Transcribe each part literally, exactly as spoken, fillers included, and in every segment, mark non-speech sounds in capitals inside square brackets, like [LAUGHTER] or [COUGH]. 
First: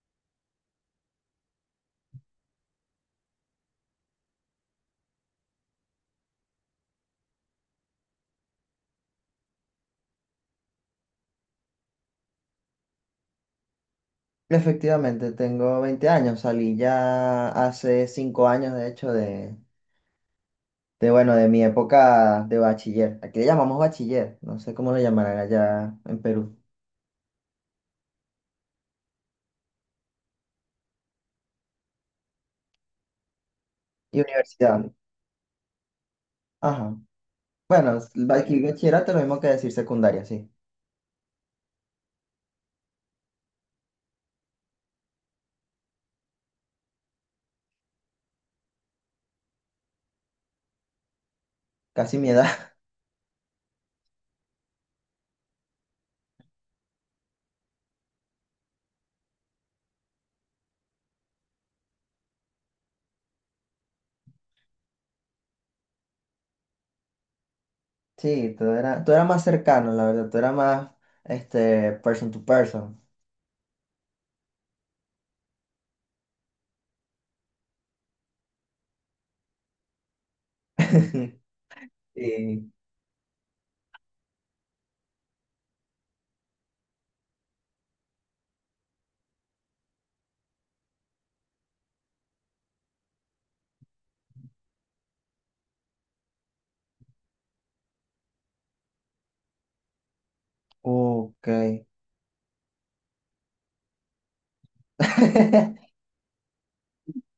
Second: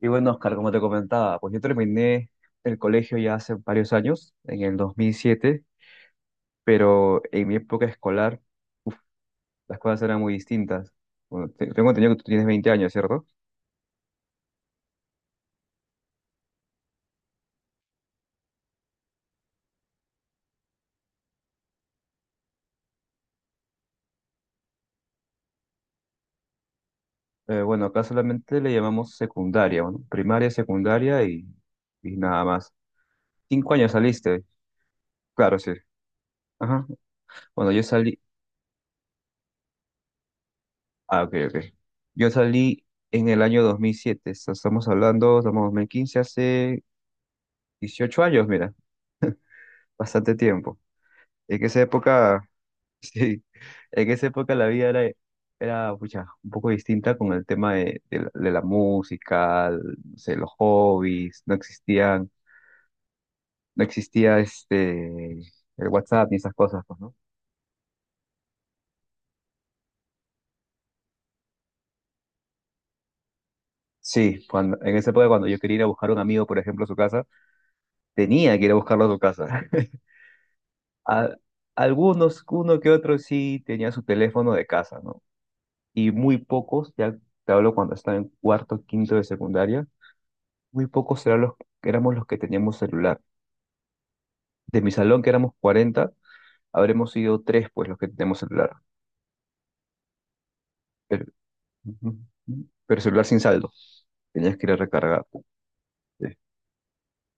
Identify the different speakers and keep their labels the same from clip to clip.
Speaker 1: Y bueno, Oscar, como te comentaba, pues yo terminé el colegio ya hace varios años, en el dos mil siete, pero en mi época escolar, uf, las cosas eran muy distintas. Bueno, te- tengo entendido que tú tienes veinte años, ¿cierto?
Speaker 2: Efectivamente, tengo veinte años, salí ya hace cinco años, de hecho, de, de, bueno, de mi época de bachiller. Aquí le llamamos bachiller, no sé cómo lo llamarán allá en Perú.
Speaker 1: Eh, bueno, acá solamente le llamamos secundaria, bueno, primaria, secundaria y, y nada más. Cinco años
Speaker 2: Y
Speaker 1: saliste,
Speaker 2: universidad.
Speaker 1: claro, sí. Ajá.
Speaker 2: Ajá.
Speaker 1: Bueno, yo
Speaker 2: Bueno, es-
Speaker 1: salí,
Speaker 2: aquí bachillerato es lo mismo que decir secundaria, sí.
Speaker 1: ah, ok, ok. Yo salí en el año dos mil siete, estamos hablando, estamos en dos mil quince, hace dieciocho años, mira, bastante tiempo. En esa
Speaker 2: Casi mi
Speaker 1: época,
Speaker 2: edad. [LAUGHS]
Speaker 1: [LAUGHS] sí, en esa época la vida era, era pucha, un poco distinta con el tema de, de la de la música, el- no sé, los hobbies, no existían, no existía este, el WhatsApp ni esas cosas, pues, ¿no?
Speaker 2: Sí, tú eras, tú eras más cercano, la verdad, tú eras más, este, person to person.
Speaker 1: Sí, cuando, en esa época cuando yo quería ir a buscar a un amigo, por ejemplo, a su casa, tenía que ir a buscarlo a su casa. [LAUGHS] A-
Speaker 2: [LAUGHS]
Speaker 1: algunos,
Speaker 2: Sí.
Speaker 1: uno que otro sí tenía su teléfono de casa, ¿no? Y muy pocos, ya te hablo cuando estaba en cuarto, quinto de secundaria. Muy pocos serán los que éramos los que teníamos celular. De mi salón, que éramos cuarenta, habremos sido tres, pues, los que teníamos celular. Pero,
Speaker 2: Ok.
Speaker 1: ujú, ujú. Pero celular sin saldo. Tenías que ir a recargar, pues.
Speaker 2: [LAUGHS]
Speaker 1: Sí.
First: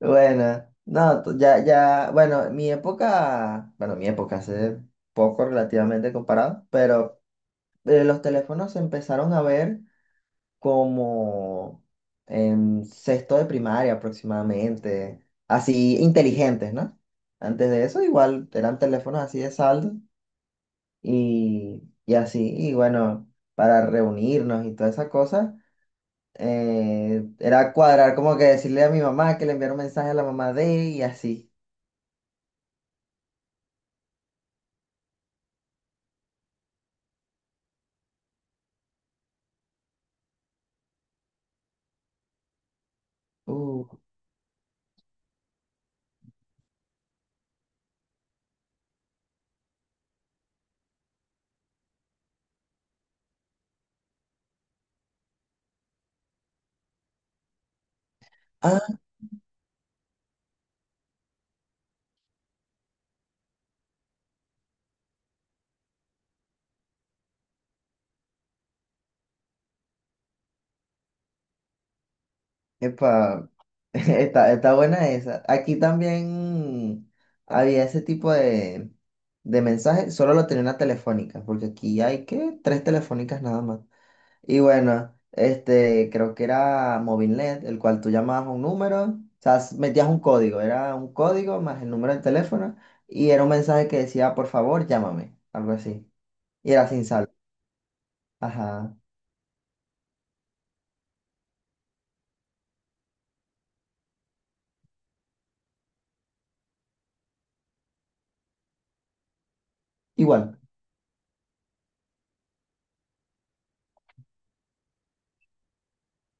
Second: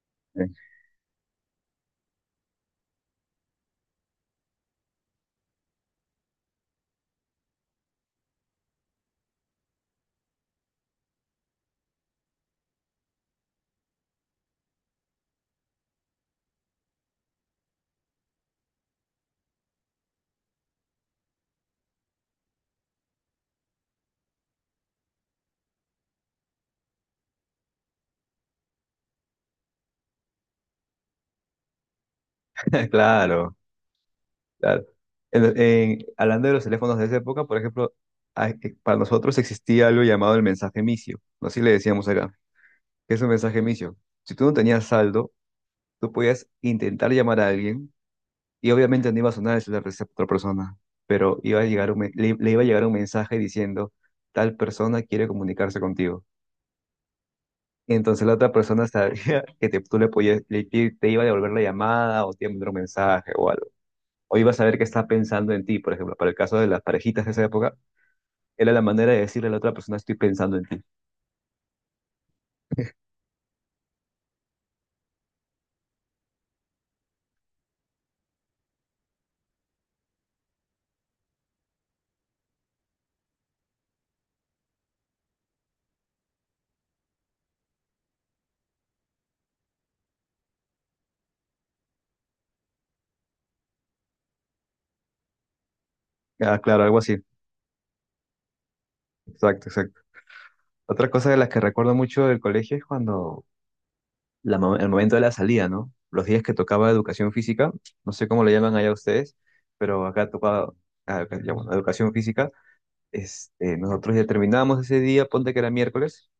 Speaker 2: Bueno,
Speaker 1: [LAUGHS]
Speaker 2: no, to- ya, ya, bueno, mi época, bueno, mi época hace poco relativamente comparado, pero eh, los teléfonos se empezaron a ver como en sexto de primaria aproximadamente, así inteligentes, ¿no? Antes de eso igual eran teléfonos así de saldo y, y así, y bueno, para reunirnos y todas esas cosas eh, era cuadrar como que decirle a mi mamá que le enviara un mensaje a la mamá de y así.
Speaker 1: Claro, claro. En- en- hablando de los teléfonos de esa época, por ejemplo, hay- eh, para nosotros existía algo llamado el mensaje micio. Así le decíamos acá. ¿Qué es un mensaje
Speaker 2: Uh,
Speaker 1: micio? Si tú no tenías saldo, tú podías intentar llamar a alguien. Y obviamente no iba a sonar el celular de esa otra persona, pero iba a llegar un me- le, le iba a llegar un mensaje diciendo, tal persona quiere comunicarse contigo. Y entonces la otra persona
Speaker 2: ah,
Speaker 1: sabría [LAUGHS] que te, tú le podías, le- te te iba a devolver la llamada o te iba a mandar un mensaje o algo. O iba a saber que está pensando en ti, por ejemplo, para el caso de las parejitas de esa época, era la manera de decirle a la otra persona, estoy pensando en ti.
Speaker 2: Epa, [LAUGHS] está, está buena esa. Aquí también había ese tipo de, de mensajes, solo lo tenía una telefónica, porque aquí hay que tres telefónicas nada más. Y bueno, este, creo que era Movilnet, el cual tú llamabas a un número, o sea, s- metías un código, era un código más el número del teléfono, y era un mensaje que decía, por favor, llámame, algo así.
Speaker 1: Ah,
Speaker 2: Y
Speaker 1: claro,
Speaker 2: era
Speaker 1: algo
Speaker 2: sin
Speaker 1: así.
Speaker 2: saldo. Ajá,
Speaker 1: Exacto, exacto. Otra cosa de las que recuerdo mucho del colegio es cuando la mo- el momento de la salida, ¿no? Los días que tocaba educación física, no sé cómo le llaman allá ustedes, pero acá
Speaker 2: igual.
Speaker 1: tocaba. Ah, acá ya, bueno, educación física. Este, nosotros ya terminábamos ese día, ponte que era miércoles,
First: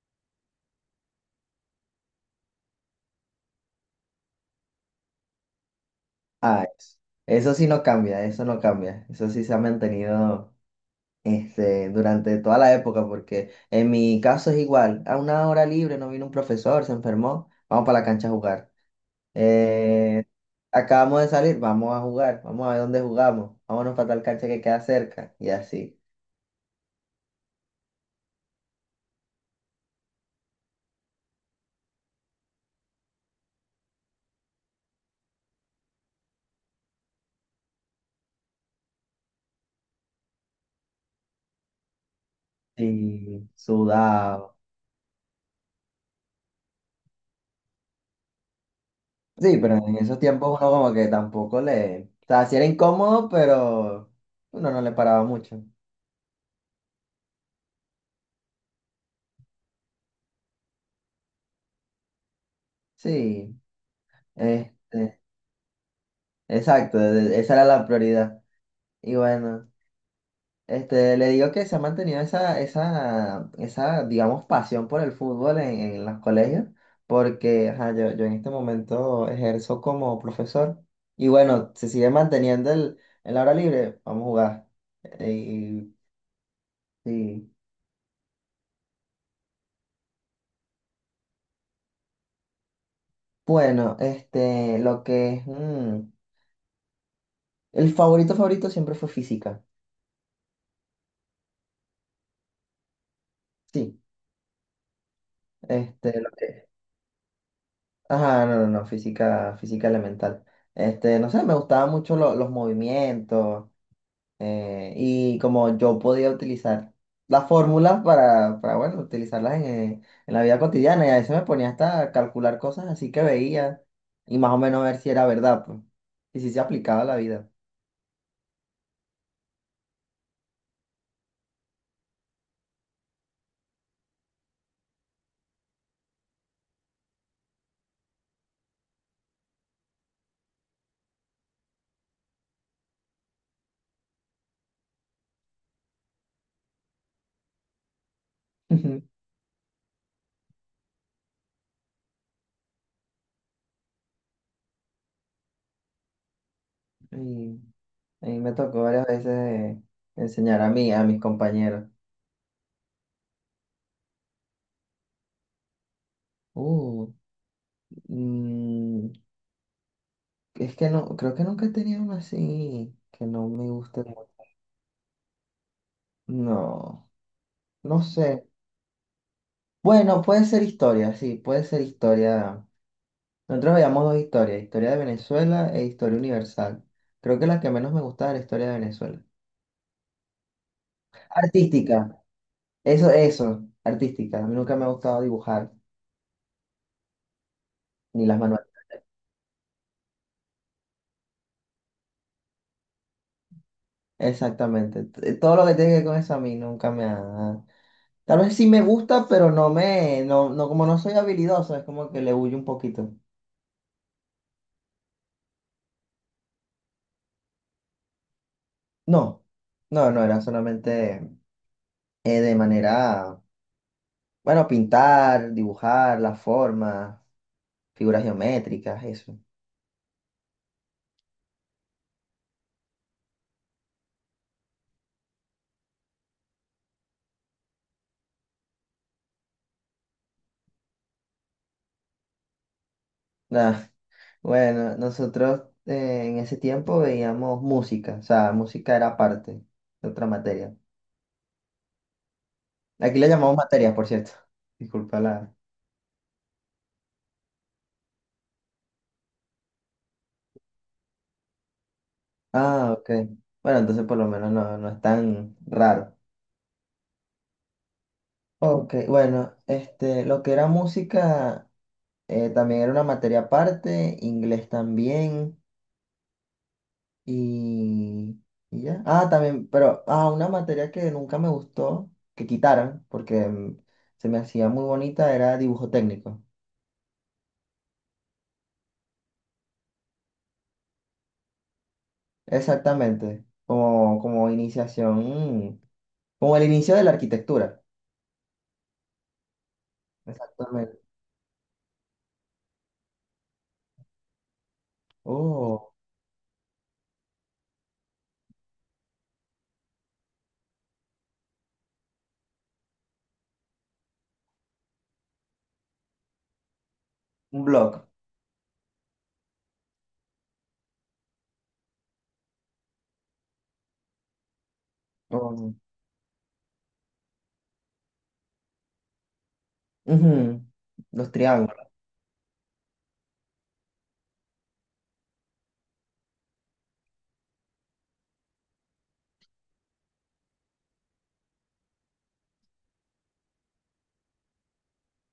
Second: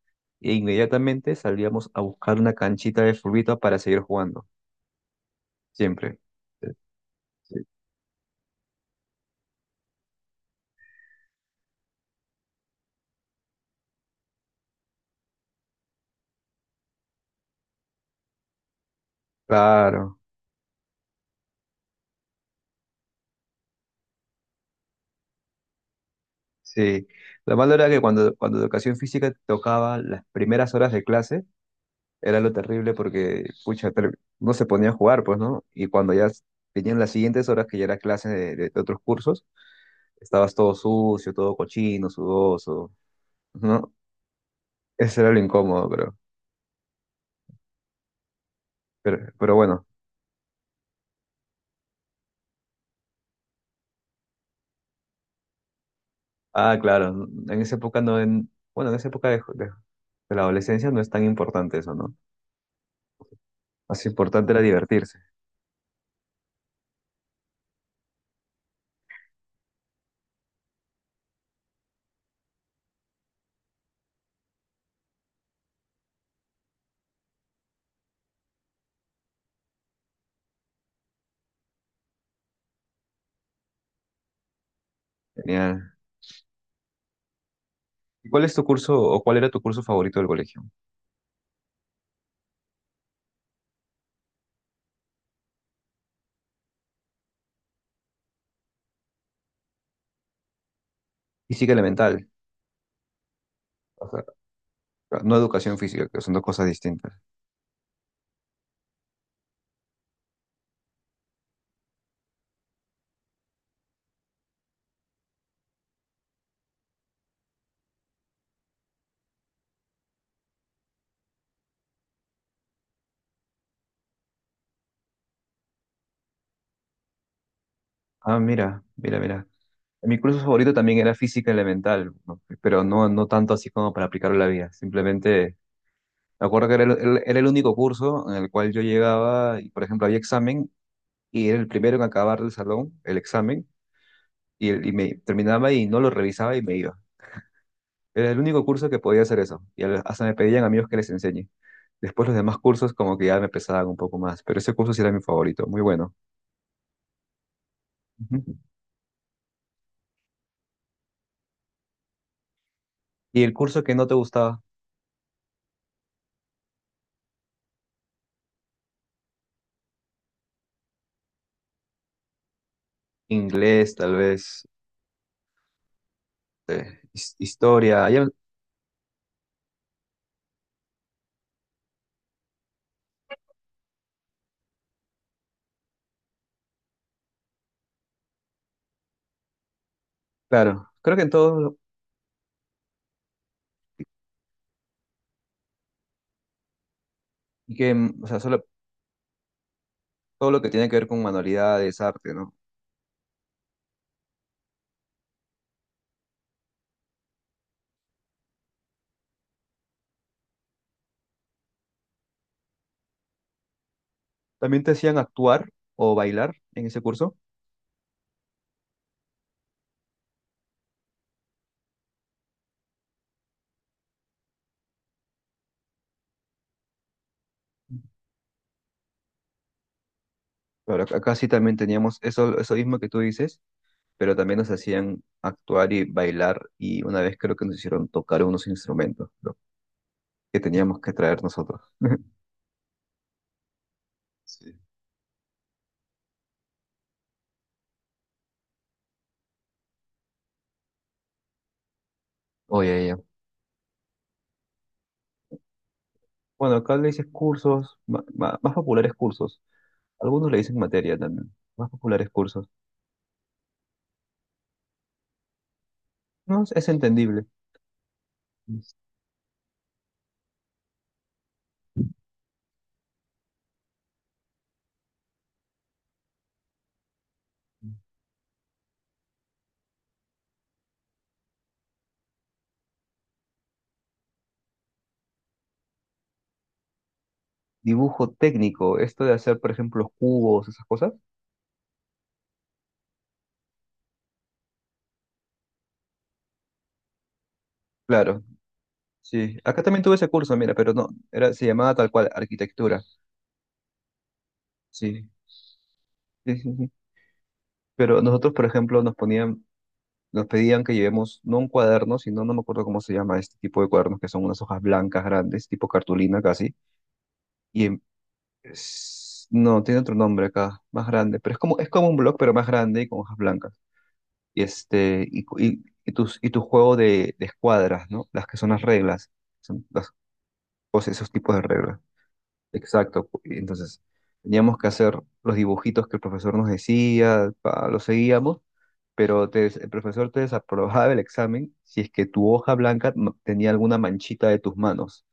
Speaker 1: e inmediatamente salíamos a buscar una canchita de furbita para seguir jugando, siempre.
Speaker 2: Ah,
Speaker 1: Sí,
Speaker 2: eso, eso
Speaker 1: sí.
Speaker 2: sí no cambia, eso no cambia. Eso sí se ha mantenido este, durante toda la época, porque en mi caso es igual. A una hora libre no vino un profesor, se enfermó, vamos para la cancha a jugar.
Speaker 1: Claro,
Speaker 2: Eh, acabamos de salir, vamos a jugar, vamos a ver dónde jugamos, vámonos para tal cancha que queda cerca, y así.
Speaker 1: sí. Lo malo era que cuando, cuando educación física tocaba las primeras horas de clase, era lo terrible porque, pucha, ter- no se ponía a jugar, pues, ¿no? Y cuando ya s- venían las siguientes horas que ya era clase de, de- de otros cursos, estabas todo sucio, todo cochino, sudoso,
Speaker 2: Y
Speaker 1: ¿no?
Speaker 2: sudado.
Speaker 1: Eso era lo incómodo, pero, pero, pero
Speaker 2: Sí, pero
Speaker 1: bueno.
Speaker 2: en esos tiempos uno como que tampoco le... O sea, sí era incómodo, pero uno no le paraba mucho.
Speaker 1: Ah, claro, n- en esa época no, en, bueno, en esa época de, de- de la adolescencia no es tan importante eso, ¿no?
Speaker 2: Sí,
Speaker 1: Más importante era divertirse.
Speaker 2: este... exacto, e- esa era la prioridad. Y bueno, este, le digo que se ha mantenido esa, esa, esa, digamos, pasión por el fútbol en, en los colegios, porque ajá, yo, yo en este momento ejerzo como profesor. Y bueno, se sigue manteniendo el, el hora libre, vamos a jugar. Eh,
Speaker 1: Genial.
Speaker 2: Y, y,
Speaker 1: ¿Y cuál es tu curso o cuál era tu curso favorito del colegio?
Speaker 2: bueno, este, lo que es, mm, el favorito favorito siempre fue física.
Speaker 1: Física elemental,
Speaker 2: Sí,
Speaker 1: o sea, no educación física, que
Speaker 2: este,
Speaker 1: son dos cosas distintas.
Speaker 2: ajá, no, no, no, física, física elemental. Este, no sé, me gustaban mucho lo- los movimientos eh, y como yo podía utilizar las fórmulas para, para, bueno, utilizarlas en, eh, en la vida cotidiana y a veces me ponía hasta a calcular cosas así que veía y más o menos ver si era verdad, pues, y si se aplicaba a la vida.
Speaker 1: Ah, mira, mira, mira. Mi curso favorito también era física elemental, ¿no? Pero no, no tanto así como para aplicarlo a la vida. Simplemente me acuerdo que era el, el- era el único curso en el cual yo llegaba y, por ejemplo, había examen y era el primero en acabar el salón, el examen, y, y me terminaba y no lo revisaba y me iba. Era el único curso que podía
Speaker 2: [LAUGHS]
Speaker 1: hacer eso. Y al- hasta me pedían amigos que les enseñe. Después los demás cursos como que ya me pesaban un poco más, pero ese curso sí era mi favorito, muy bueno.
Speaker 2: Y, y me
Speaker 1: Ujú.
Speaker 2: tocó varias veces eh, enseñar a mí, a mis compañeros.
Speaker 1: ¿Y el curso que no te gustaba?
Speaker 2: Uh, mm, Es que no, creo que nunca he tenido una así que no me
Speaker 1: Inglés,
Speaker 2: guste
Speaker 1: tal
Speaker 2: mucho.
Speaker 1: vez, eh,
Speaker 2: No,
Speaker 1: his-
Speaker 2: no
Speaker 1: historia. Hay,
Speaker 2: sé. Bueno, puede ser historia, sí, puede ser historia. Nosotros veíamos dos historias, historia de Venezuela e historia universal. Creo que la que menos me gustaba era la historia de Venezuela.
Speaker 1: claro, creo que en todo,
Speaker 2: Artística, eso, eso, artística. A mí nunca me ha gustado dibujar,
Speaker 1: y que, mm, o
Speaker 2: ni las
Speaker 1: sea, solo,
Speaker 2: manuales.
Speaker 1: todo lo que tiene que ver con manualidades, arte, ¿no?
Speaker 2: Exactamente. t- Todo lo que tiene que ver con eso a mí nunca me ha... Tal vez sí me gusta, pero no me, no, no, como no soy habilidoso, es como que le huyo un poquito.
Speaker 1: También te hacían actuar o bailar en ese curso,
Speaker 2: No, no, no, era solamente eh, de manera, bueno, pintar, dibujar, las formas, figuras geométricas, eso.
Speaker 1: pero ac- acá sí también teníamos eso, eso mismo que tú dices, pero también nos hacían actuar y bailar, y una vez creo que nos hicieron tocar unos instrumentos, ¿no? Que teníamos que traer nosotros. [LAUGHS]
Speaker 2: Nah,
Speaker 1: Sí.
Speaker 2: bueno, nosotros eh, en ese tiempo veíamos música, o sea, música era parte de otra materia.
Speaker 1: Oye, ya.
Speaker 2: Aquí le llamamos materias, por cierto. Disculpa la...
Speaker 1: Bueno, acá le dices cursos, ma- ma- más populares cursos. Algunos le dicen materia también, más populares cursos.
Speaker 2: Ah, ok. Bueno, entonces por lo menos no, no es tan raro.
Speaker 1: No, es es entendible.
Speaker 2: Ok, bueno, este, lo que era música eh, también era una materia aparte, inglés también. Y, y ya. Ah, también, pero ah, una materia que nunca me gustó, que quitaran, porque mm, se me hacía muy bonita, era dibujo técnico.
Speaker 1: Dibujo técnico, esto de hacer, por ejemplo, los cubos, esas cosas.
Speaker 2: Exactamente, como, como iniciación, mm, como el inicio de la arquitectura.
Speaker 1: Claro, sí. Acá también tuve ese curso, mira, pero
Speaker 2: Exactamente.
Speaker 1: no, era, se llamaba tal cual arquitectura. Sí,
Speaker 2: Oh,
Speaker 1: sí, sí, sí. Pero nosotros, por ejemplo, nos ponían, nos pedían que llevemos no un cuaderno, sino no me acuerdo cómo se llama este tipo de cuadernos, que son unas hojas blancas grandes, tipo cartulina casi.
Speaker 2: un
Speaker 1: Y en-
Speaker 2: blog.
Speaker 1: es- no, tiene otro nombre acá, más grande, pero es como, es como un blog, pero más grande y con hojas blancas. Y este, y, cu-
Speaker 2: Oh,
Speaker 1: y, y tus, y tu juego de, de escuadras, ¿no? Las que son las reglas son- las,
Speaker 2: ujú,
Speaker 1: o sea, esos
Speaker 2: los
Speaker 1: tipos de
Speaker 2: triángulos.
Speaker 1: reglas. Exacto. Y entonces, teníamos que hacer los dibujitos que el profesor nos decía, pa, los seguíamos, pero te des- el profesor te desaprobaba el examen si es que tu hoja blanca no- tenía alguna manchita de tus manos,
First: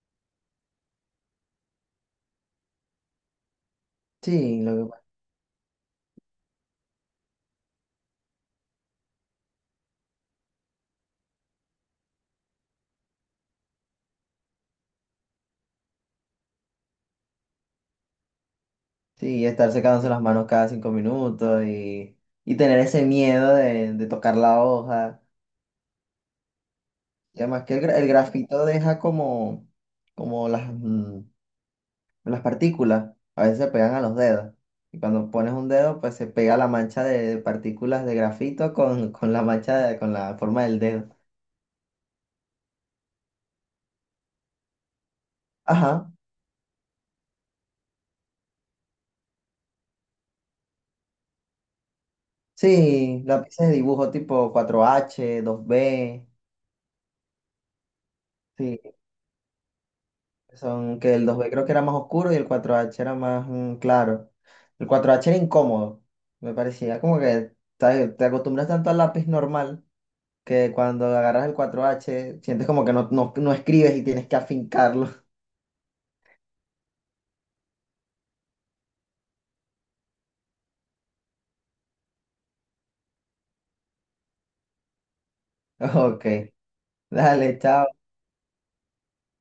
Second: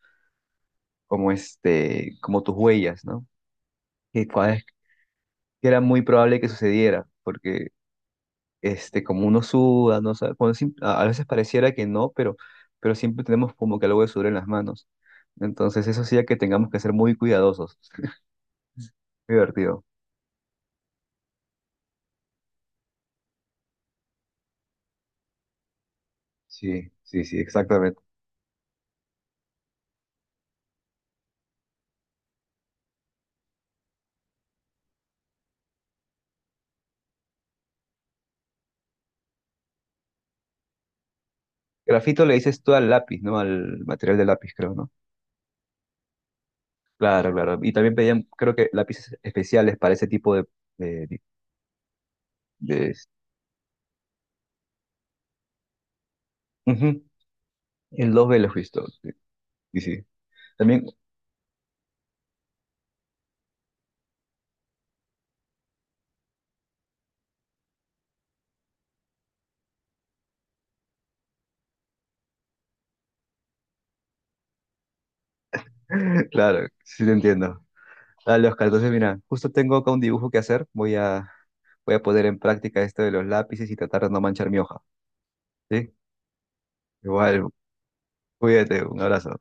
Speaker 1: como este, como tus huellas, ¿no? Que
Speaker 2: Sí,
Speaker 1: cua-
Speaker 2: lo que-
Speaker 1: que era muy probable que sucediera, porque este, como uno suda, no sabe, cuando sim- a a veces pareciera que no, pero, pero siempre tenemos como que algo de sudor en las manos. Entonces, eso hacía que tengamos que ser muy cuidadosos.
Speaker 2: sí, estar
Speaker 1: Divertido.
Speaker 2: secándose las manos cada cinco minutos y, y tener ese miedo de, de tocar la hoja.
Speaker 1: Sí, sí, sí,
Speaker 2: Y además que el, gra-
Speaker 1: exactamente.
Speaker 2: el grafito deja como, como las, mm, las partículas, a veces se pegan a los dedos. Y cuando pones un dedo, pues se pega la mancha de partículas de grafito con, con la mancha, de- con la forma del dedo.
Speaker 1: Grafito le dices tú al lápiz, ¿no? Al material de lápiz, creo, ¿no?
Speaker 2: Ajá,
Speaker 1: Claro, claro. Y también pedían, creo que lápices especiales para ese tipo de... de, de-
Speaker 2: sí, lápices de dibujo tipo cuatro h dos b.
Speaker 1: ujú. En los velos,
Speaker 2: Sí,
Speaker 1: ¿visto? Sí, sí, sí. También,
Speaker 2: son que el dos b creo que era más oscuro y el cuatro h era más mm, claro. El cuatro h era incómodo, me parecía como que ¿sabes? Te acostumbras tanto al lápiz normal que cuando agarras el cuatro h sientes como que no, no, no escribes y tienes que afincarlo. [LAUGHS]
Speaker 1: [LAUGHS] claro, sí te entiendo. Dale, Oscar, entonces mira, justo tengo acá un dibujo que hacer. Voy a, voy a poner en práctica esto de los lápices y tratar de no manchar mi hoja, ¿sí?
Speaker 2: Ok,
Speaker 1: Igual,
Speaker 2: dale, chao.
Speaker 1: cuídate, un abrazo.